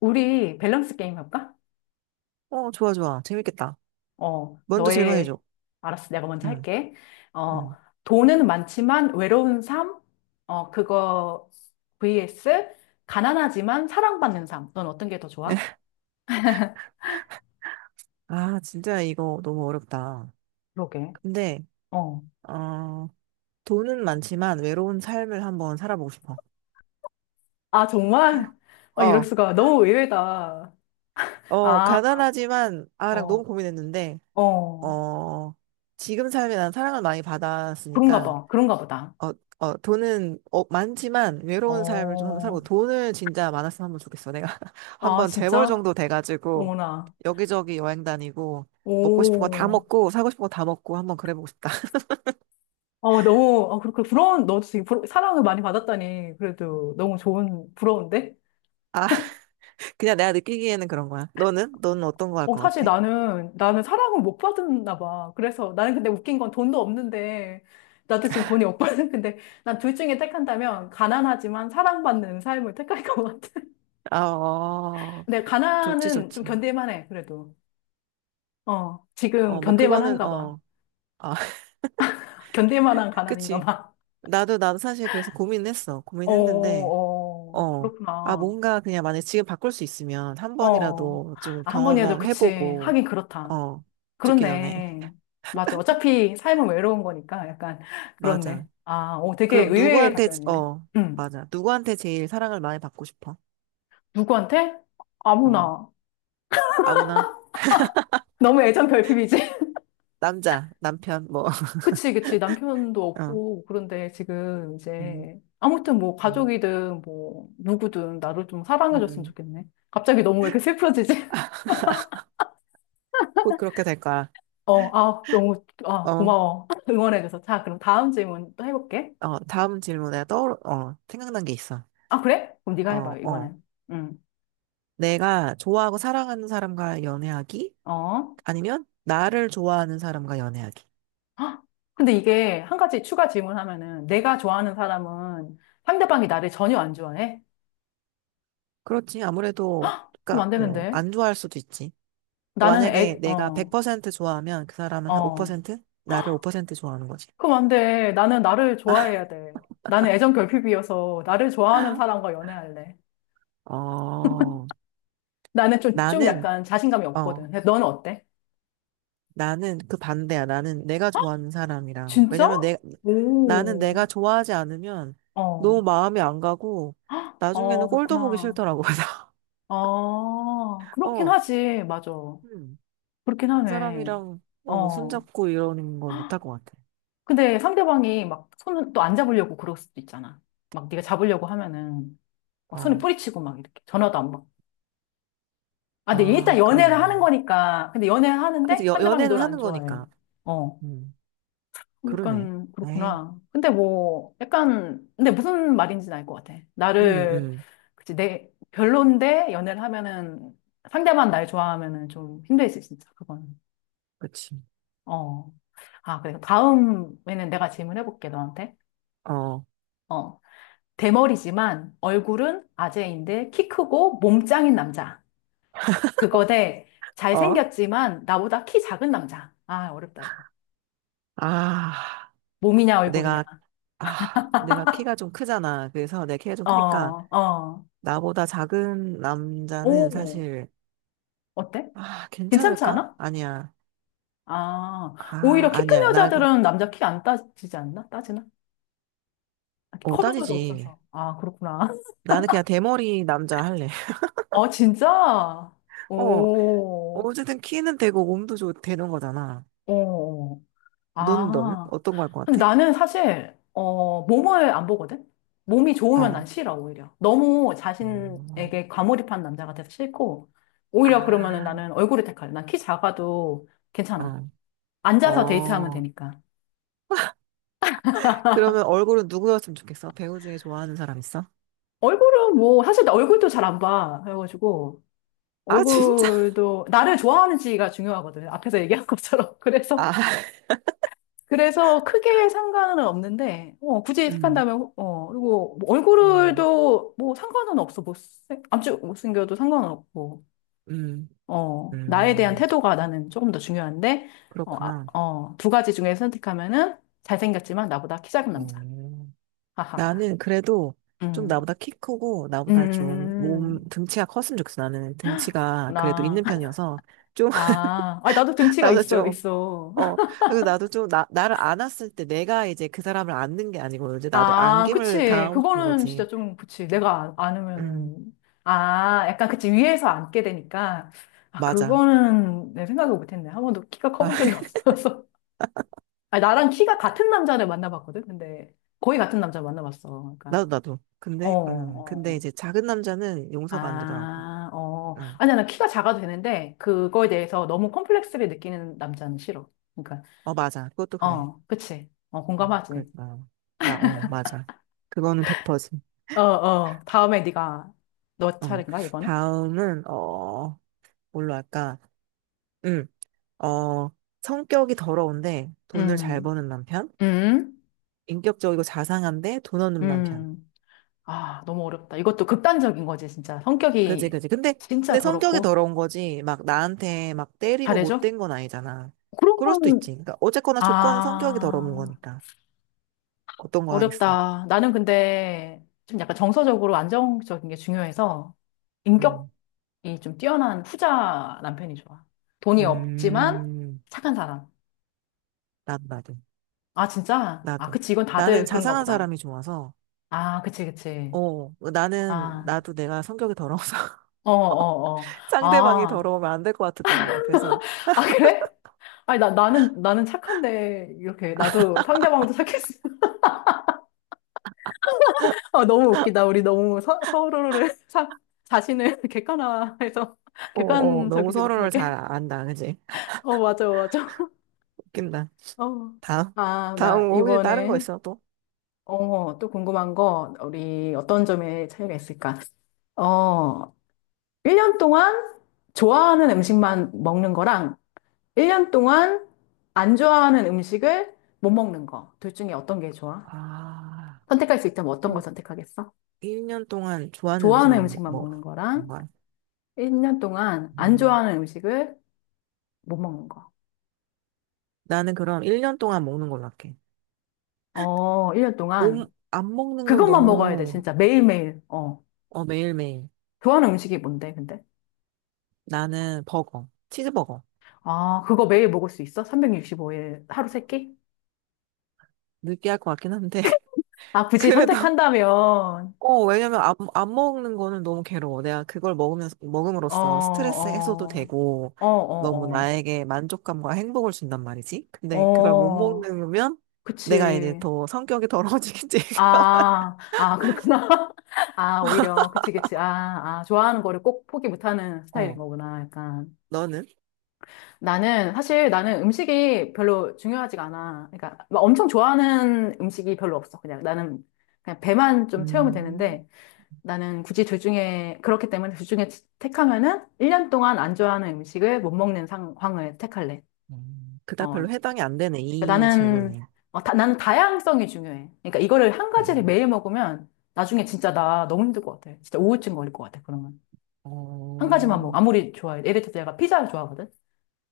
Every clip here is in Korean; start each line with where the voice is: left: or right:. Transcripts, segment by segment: left: 우리 밸런스 게임 할까?
right: 어, 좋아, 좋아. 재밌겠다.
left: 어,
right: 먼저
left: 너의,
right: 질문해줘.
left: 알았어, 내가 먼저
right: 응,
left: 할게. 어,
right: 응.
left: 돈은 많지만 외로운 삶? 어, 그거, vs, 가난하지만 사랑받는 삶. 넌 어떤 게 더 좋아?
right: 아, 진짜 이거 너무 어렵다.
left: 그러게.
right: 근데,
left: 어.
right: 어, 돈은 많지만 외로운 삶을 한번 살아보고 싶어.
left: 아, 정말? 어, 이럴
right: 어.
left: 수가. 너무 의외다. 아,
right: 가난하지만, 아랑
left: 어,
right: 너무 고민했는데,
left: 어.
right: 어, 지금 삶에 난 사랑을 많이
left: 그런가
right: 받았으니까,
left: 봐. 그런가 보다.
right: 어, 돈은, 많지만 외로운 삶을 좀 한번
left: 어.
right: 살고, 돈을 진짜 많았으면 한번 좋겠어. 내가
left: 아,
right: 한번 재벌
left: 진짜?
right: 정도 돼가지고,
left: 어머나.
right: 여기저기 여행 다니고 먹고 싶은 거 다
left: 오.
right: 먹고 사고 싶은 거 다 먹고 한번 그래보고 싶다.
left: 어, 너무, 어, 그렇게 부러운, 너도 되게 사랑을 많이 받았다니. 그래도 너무 부러운데?
right: 아, 그냥 내가 느끼기에는 그런 거야. 너는? 너는 어떤 거 할
left: 어,
right: 것
left: 사실
right: 같아?
left: 나는 사랑을 못 받았나 봐. 그래서 나는 근데 웃긴 건 돈도 없는데, 나도 지금 돈이 없거든. 근데 난 둘 중에 택한다면, 가난하지만 사랑받는 삶을 택할 것 같아.
right: 아, 어,
left: 근데
right: 좋지,
left: 가난은 좀
right: 좋지.
left: 견딜만 해, 그래도. 어, 지금
right: 뭐
left: 견딜만
right: 그거는
left: 한가 봐.
right: 아,
left: 견딜만한 가난인가
right: 그치.
left: 봐.
right: 나도 나도 사실 그래서 고민했어.
left: 어,
right: 고민했는데,
left: 어,
right: 어, 아,
left: 그렇구나.
right: 뭔가 그냥 만약 지금 바꿀 수 있으면 한
left: 어,
right: 번이라도 좀
left: 아, 한 번이라도, 그치.
right: 경험해보고,
left: 하긴 그렇다.
right: 어, 죽기 전에.
left: 그렇네. 맞아. 어차피 삶은 외로운 거니까 약간 그렇네.
right: 맞아.
left: 아, 오, 되게
right: 그럼
left: 의외의
right: 누구한테,
left: 답변이네. 음.
right: 맞아. 누구한테 제일 사랑을 많이 받고 싶어?
left: 누구한테?
right: 어,
left: 아무나.
right: 아무나.
left: 너무 애정 결핍이지?
right: 남자, 남편, 뭐.
left: 그치, 그치. 남편도
right: 어.
left: 없고, 그런데 지금
right: 음.
left: 이제 아무튼 뭐
right: 음.
left: 가족이든 뭐 누구든 나를 좀 사랑해줬으면
right: 음.
left: 좋겠네. 갑자기 너무 왜 이렇게 슬퍼지지?
right: 곧 그렇게 될 거야.
left: 어, 아, 너무, 아,
right: 어.
left: 고마워. 응원해줘서. 자, 그럼 다음 질문 또 해볼게.
right: 다음 질문에 생각난 게 있어.
left: 아, 그래? 그럼 네가
right: 어,
left: 해봐,
right: 어,
left: 이번엔. 응.
right: 내가 좋아하고 사랑하는 사람과 연애하기?
left: 어.
right: 아니면 나를 좋아하는 사람과 연애하기?
left: 헉! 근데 이게 한 가지 추가 질문하면은 내가 좋아하는 사람은 상대방이 나를 전혀 안 좋아해?
right: 그렇지, 아무래도,
left: 그럼
right: 그니까,
left: 안 되는데.
right: 안 좋아할 수도 있지. 그러니까
left: 나는
right: 만약에 내가 100% 좋아하면 그 사람은 한
left: 어.
right: 5%? 나를 5% 좋아하는 거지.
left: 그럼 안 돼. 나는 나를 좋아해야 돼. 나는 애정 결핍이어서 나를 좋아하는 사람과 연애할래.
right: 어,
left: 나는 좀, 좀
right: 나는,
left: 약간 자신감이 없거든.
right: 어,
left: 근데 너는 어때?
right: 나는 그 반대야. 나는 내가 좋아하는 사람이랑.
left: 진짜?
right: 왜냐면 나는
left: 오,
right: 내가 좋아하지 않으면
left: 어,
right: 너무 마음이 안 가고 나중에는
left: 어,
right: 꼴도 보기
left: 그렇구나.
right: 싫더라고. 그래서,
left: 어, 그렇긴
right: 어,
left: 하지. 맞아.
right: 음,
left: 그렇긴
right: 그
left: 하네.
right: 사람이랑 뭐
left: 어.
right: 손잡고 이러는 건 못 할 것 같아.
left: 근데 상대방이 막 손을 또 안 잡으려고 그럴 수도 있잖아. 막 네가 잡으려고 하면은 막 손을
right: 아,
left: 뿌리치고 막 이렇게 전화도 안 받고. 아, 근데 일단
right: 아,
left: 연애를
right: 그러네.
left: 하는 거니까. 근데 연애를
right: 그치,
left: 하는데 상대방이
right: 연애는
left: 널 안
right: 하는
left: 좋아해.
right: 거니까.
left: 어.
right: 음, 그러네.
left: 약간
right: 에이.
left: 그렇구나. 근데 뭐 약간 근데 무슨 말인지는 알 것 같아.
right: 음.
left: 나를
right: 음.
left: 그치 내 별론데 연애를 하면은 상대만 날 좋아하면은 좀 힘들지 진짜 그거는.
right: 그치.
left: 어. 아, 그래. 다음에는 내가 질문해 볼게 너한테.
right: 어.
left: 어. 대머리지만 얼굴은 아재인데 키 크고 몸 짱인 남자. 그거 대
right: 어?
left: 잘생겼지만 나보다 키 작은 남자. 아, 어렵다, 이거.
right: 아,
left: 몸이냐, 얼굴이냐.
right: 내가, 내가 키가 좀 크잖아. 그래서 내 키가 좀
left: 어,
right: 크니까.
left: 어.
right: 나보다 작은 남자는
left: 오,
right: 사실,
left: 어때?
right: 아,
left: 괜찮지
right: 괜찮을까?
left: 않아?
right: 아니야.
left: 아, 오히려
right: 아,
left: 키 큰
right: 아니야. 나,
left: 여자들은 남자 키 안 따지지 않나? 따지나? 아,
right: 어,
left: 커본 적도
right: 따지지.
left: 없어서. 아, 그렇구나.
right: 나는 그냥 대머리 남자 할래.
left: 어, 진짜?
right: 어,
left: 오,
right: 어쨌든 키는 되고 몸도 되는 거잖아.
left: 오.
right: 너는?
left: 아.
right: 어떤 거 할 것
left: 근데
right: 같아?
left: 나는 사실, 어, 몸을 안 보거든? 몸이 좋으면
right: 어.
left: 난 싫어, 오히려. 너무
right: 음.
left: 자신에게 과몰입한 남자가 돼서 싫고, 오히려 그러면은
right: 아,
left: 나는 얼굴을 택할래. 난 키 작아도 괜찮아.
right: 어,
left: 앉아서 데이트하면
right: 어.
left: 되니까.
right: 그러면 얼굴은 누구였으면 좋겠어? 배우 중에 좋아하는 사람 있어?
left: 얼굴은 뭐, 사실 나 얼굴도 잘 안 봐. 그래가지고,
right: 아, 진짜?
left: 얼굴도, 나를 좋아하는지가 중요하거든. 앞에서 얘기한 것처럼. 그래서
right: 아.
left: 그래서 크게 상관은 없는데, 어, 굳이
right: 음.
left: 택한다면, 어, 그리고 뭐
right: 음.
left: 얼굴도 뭐 상관은 없어. 아주 못생겨도 상관은 없고,
right: 음.
left: 어, 나에 대한
right: 음.
left: 태도가 나는 조금 더 중요한데, 어, 아,
right: 그렇구나.
left: 어, 두 가지 중에 선택하면은 잘생겼지만 나보다 키 작은 남자.
right: 어.
left: 하하하.
right: 나는 그래도 좀
left: 음,
right: 나보다 키 크고
left: 음, 음,
right: 나보다 좀
left: 음,
right: 몸
left: 음.
right: 등치가 컸으면 좋겠어. 나는 등치가 그래도
left: 구나.
right: 있는 편이어서 좀,
left: 아, 아, 나도 등치가
right: 나보다
left: 있어,
right: 좀.
left: 있어.
right: 어. 그래서 나도 좀 나를 안았을 때 내가 이제 그 사람을 안는 게 아니고 이제 나도
left: 아,
right: 안김을
left: 그치.
right: 당하고 싶은
left: 그거는 진짜
right: 거지.
left: 좀, 그치. 내가 안,
right: 음,
left: 안으면은. 아, 약간 그치. 위에서 앉게 되니까. 아,
right: 맞아.
left: 그거는 내 생각을 못했네. 한 번도 키가
right: 아.
left: 커본 적이 없어서. 아, 나랑 키가 같은 남자를 만나봤거든? 근데 거의 같은 남자 만나봤어. 그러니까.
right: 나도 나도.
left: 어,
right: 근데
left: 어.
right: 이제 작은 남자는 용서가 안 되더라고.
left: 아, 어.
right: 음.
left: 아니야, 나 키가 작아도 되는데, 그거에 대해서 너무 콤플렉스를 느끼는 남자는 싫어. 그러니까,
right: 어, 맞아. 그것도 그래.
left: 어, 그치. 어,
right: 그래.
left: 공감하지.
right: 맞아. 그거는 100%.
left: 어, 어. 다음에 네가 너
right: 어.
left: 차례인가, 이번에?
right: 다음은 뭘로 할까? 응. 어, 성격이 더러운데 돈을 잘
left: 음.
right: 버는 남편?
left: 음,
right: 인격적이고 자상한데 돈 없는 남편.
left: 음. 아, 너무 어렵다. 이것도 극단적인 거지, 진짜.
right: 그지,
left: 성격이
right: 그지. 근데,
left: 진짜
right: 성격이
left: 더럽고.
right: 더러운 거지. 막 나한테 막 때리고
left: 잘해줘?
right: 못된 건 아니잖아.
left: 그런
right: 그럴 수도 있지.
left: 건,
right: 그러니까 어쨌거나 조건이 성격이 더러운
left: 아,
right: 거니까. 어떤 거 하겠어?
left: 어렵다. 나는 근데 좀 약간 정서적으로 안정적인 게 중요해서
right: 음.
left: 인격이 좀 뛰어난 후자 남편이 좋아. 돈이 없지만
right: 음.
left: 착한 사람.
right: 나도, 나도,
left: 아, 진짜? 아,
right: 나도.
left: 그치. 이건
right: 나는
left: 다들 그런가
right: 자상한
left: 보다.
right: 사람이 좋아서,
left: 아, 그치, 그치.
right: 나는,
left: 아,
right: 나도 내가 성격이 더러워서
left: 어, 어, 어.
right: 상대방이
left: 아,
right: 더러우면 안 될 것 같은 거야. 그래서,
left: 아, 그래? 아니, 나는 착한데, 이렇게, 나도 상대방도 착했어. 아, 너무 웃기다. 우리 너무 서로를, 자신을 객관화해서,
right: 너무
left: 객관적이지
right: 서로를 잘
left: 못하게.
right: 안다, 그지?
left: 어, 맞아, 맞아.
right: 웃긴다.
left: 어.
right: 다음.
left: 아, 나,
right: 다음 거 혹시 다른 거
left: 이번에,
right: 있어, 또?
left: 어, 또 궁금한 거, 우리 어떤 점에 차이가 있을까? 어, 1년 동안 좋아하는 음식만 먹는 거랑, 1년 동안 안 좋아하는 음식을 못 먹는 거. 둘 중에 어떤 게 좋아?
right: 아.
left: 선택할 수 있다면 어떤 걸
right: 음.
left: 선택하겠어?
right: 1년 동안 좋아하는
left: 좋아하는
right: 음식만
left: 음식만 먹는 거랑
right: 거야.
left: 1년 동안 안
right: 음,
left: 좋아하는 음식을 못 먹는 거.
right: 나는 그럼 1년 동안 먹는 걸로 할게.
left: 어, 1년 동안
right: 안 먹는 건
left: 그것만 먹어야 돼,
right: 너무.
left: 진짜. 매일매일. 어.
right: 어, 매일매일.
left: 좋아하는 음식이 뭔데, 근데?
right: 나는 버거. 치즈버거.
left: 아, 그거 매일 먹을 수 있어? 365일 하루 세 끼?
right: 느끼할 것 같긴 한데,
left: 아, 굳이
right: 그래도
left: 선택한다면,
right: 왜냐면 안 먹는 거는 너무 괴로워. 내가 그걸 먹으면서,
left: 어,
right: 먹음으로써 스트레스 해소도
left: 어,
right: 되고,
left: 어,
right: 너무
left: 어,
right: 나에게 만족감과 행복을 준단 말이지.
left: 어,
right: 근데 그걸 못
left: 어,
right: 먹으면 내가 이제
left: 그치.
right: 더 성격이 더러워지겠지.
left: 아, 아, 그렇구나. 아, 오히려, 그치, 그치. 아, 아, 좋아하는 거를 꼭 포기 못하는 스타일인
right: 어,
left: 거구나, 약간.
right: 너는?
left: 나는 사실 나는 음식이 별로 중요하지가 않아. 그러니까 막 엄청 좋아하는 음식이 별로 없어. 그냥 나는 그냥 배만 좀 채우면
right: 음,
left: 되는데 나는 굳이 둘 중에 그렇기 때문에 둘 중에 택하면은 1년 동안 안 좋아하는 음식을 못 먹는 상황을 택할래.
right: 그닥
left: 어.
right: 별로 해당이 안 되네,
left: 그러니까
right: 이
left: 나는
right: 질문에.
left: 어, 다, 나는 다양성이 중요해. 그러니까 이거를 한 가지를
right: 음,
left: 매일 먹으면 나중에 진짜 나 너무 힘들 것 같아. 진짜 우울증 걸릴 것 같아. 그러면 한 가지만
right: 어,
left: 먹어. 아무리 좋아해. 예를 들어서 내가 피자를 좋아하거든.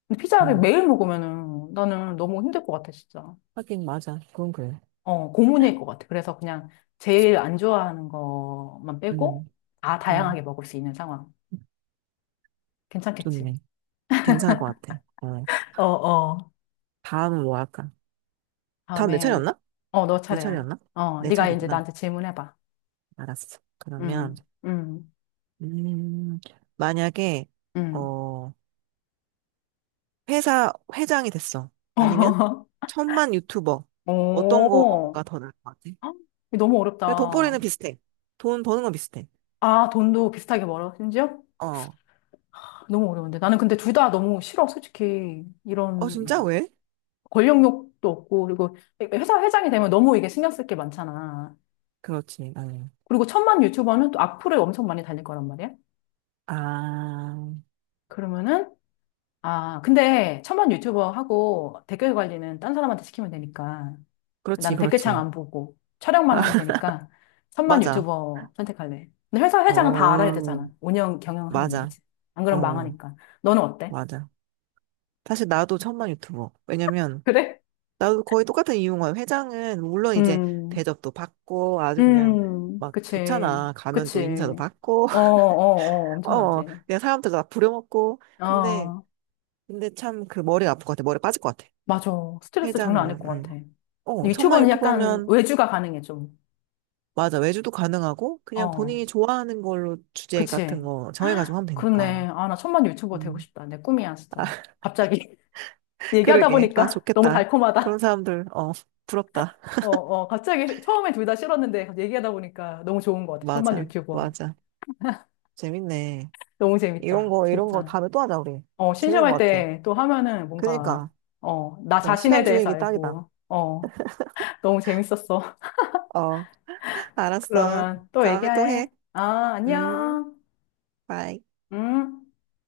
left: 근데 피자를
right: 음,
left: 매일 먹으면은 나는 너무 힘들 것 같아, 진짜.
right: 하긴 맞아. 그건 그래.
left: 어, 고문일 것 같아. 그래서 그냥 제일 안 좋아하는 것만 빼고
right: 음,
left: 다 다양하게
right: 음,
left: 먹을 수 있는 상황. 괜찮겠지?
right: 좋네. 괜찮을 것 같아. 어,
left: 어, 어.
right: 다음은 뭐 할까? 다음 내
left: 다음에,
right: 차례였나?
left: 어, 너
right: 네
left: 차례야.
right: 차례였나?
left: 어,
right: 내
left: 네가 이제
right: 차례구나.
left: 나한테 질문해봐.
right: 알았어. 그러면,
left: 음, 음,
right: 음, 만약에,
left: 음.
right: 어, 회사 회장이 됐어. 아니면, 천만 유튜버. 어떤
left: 오,
right: 거가 더 나을 것 같아?
left: 헉, 너무
right: 그래, 돈벌이는
left: 어렵다.
right: 비슷해. 돈 버는 건 비슷해.
left: 아, 돈도 비슷하게 벌어, 심지어?
right: 어.
left: 너무 어려운데. 나는 근데 둘 다 너무 싫어, 솔직히.
right: 어, 진짜?
left: 이런
right: 왜?
left: 권력욕도 없고, 그리고 회사 회장이 되면 너무 이게 신경 쓸 게 많잖아.
right: 그렇지. 아니.
left: 그리고 천만 유튜버는 또 악플을 엄청 많이 달릴 거란 말이야.
right: 아,
left: 그러면은, 아, 근데 천만 유튜버하고 댓글 관리는 딴 사람한테 시키면 되니까.
right: 그렇지,
left: 난 댓글창
right: 그렇지.
left: 안 보고 촬영만 하면 되니까 천만
right: 맞아.
left: 유튜버 선택할래. 근데 회사 회장은 다 알아야
right: 어,
left: 되잖아. 운영, 경영하려면,
right: 맞아.
left: 그치? 안 그러면
right: 어,
left: 망하니까. 너는 어때?
right: 맞아. 사실 나도 천만 유튜버. 왜냐면,
left: 그래?
right: 나도 거의 똑같은 이유인 거야. 회장은 물론 이제
left: 음,
right: 대접도 받고 아주 그냥 막
left: 그치,
right: 좋잖아. 가면
left: 그치.
right: 또 인사도 받고,
left: 어, 어, 어, 엄청나지.
right: 그냥 사람들 다 부려먹고. 근데,
left: 아,
right: 근데 참 그 머리가 아플 것 같아. 머리 빠질 것 같아.
left: 맞아. 스트레스 장난 아닐
right: 회장이면.
left: 것 같아.
right: 천만
left: 유튜버는 약간
right: 유튜버면
left: 외주가 가능해, 좀.
right: 맞아, 외주도 가능하고 그냥
left: 어,
right: 본인이 좋아하는 걸로 주제 같은
left: 그치.
right: 거 정해가지고 하면 되니까.
left: 그렇네. 아, 나 천만 유튜버 되고
right: 음
left: 싶다. 내 꿈이야, 진짜. 갑자기. 얘기하다
right: 그러게. 아,
left: 보니까 너무
right: 좋겠다. 그런
left: 달콤하다.
right: 사람들, 부럽다.
left: 어, 어, 갑자기 처음에 둘 다 싫었는데 갑자기 얘기하다 보니까 너무 좋은 것 같아. 천만
right: 맞아,
left: 유튜버.
right: 맞아. 재밌네.
left: 너무
right: 이런
left: 재밌다.
right: 거 이런 거
left: 진짜.
right: 다음에 또 하자, 우리.
left: 어,
right: 재밌는
left: 심심할
right: 것 같아.
left: 때 또 하면은 뭔가,
right: 그니까,
left: 어, 나 자신에
right: 시간
left: 대해서
right: 주익이 딱이다.
left: 알고, 어, 너무 재밌었어.
right: 어, 알았어.
left: 그러면 또
right: 다음에 또 해.
left: 얘기해. 아,
right: 음,
left: 안녕.
right: 바이.
left: 음.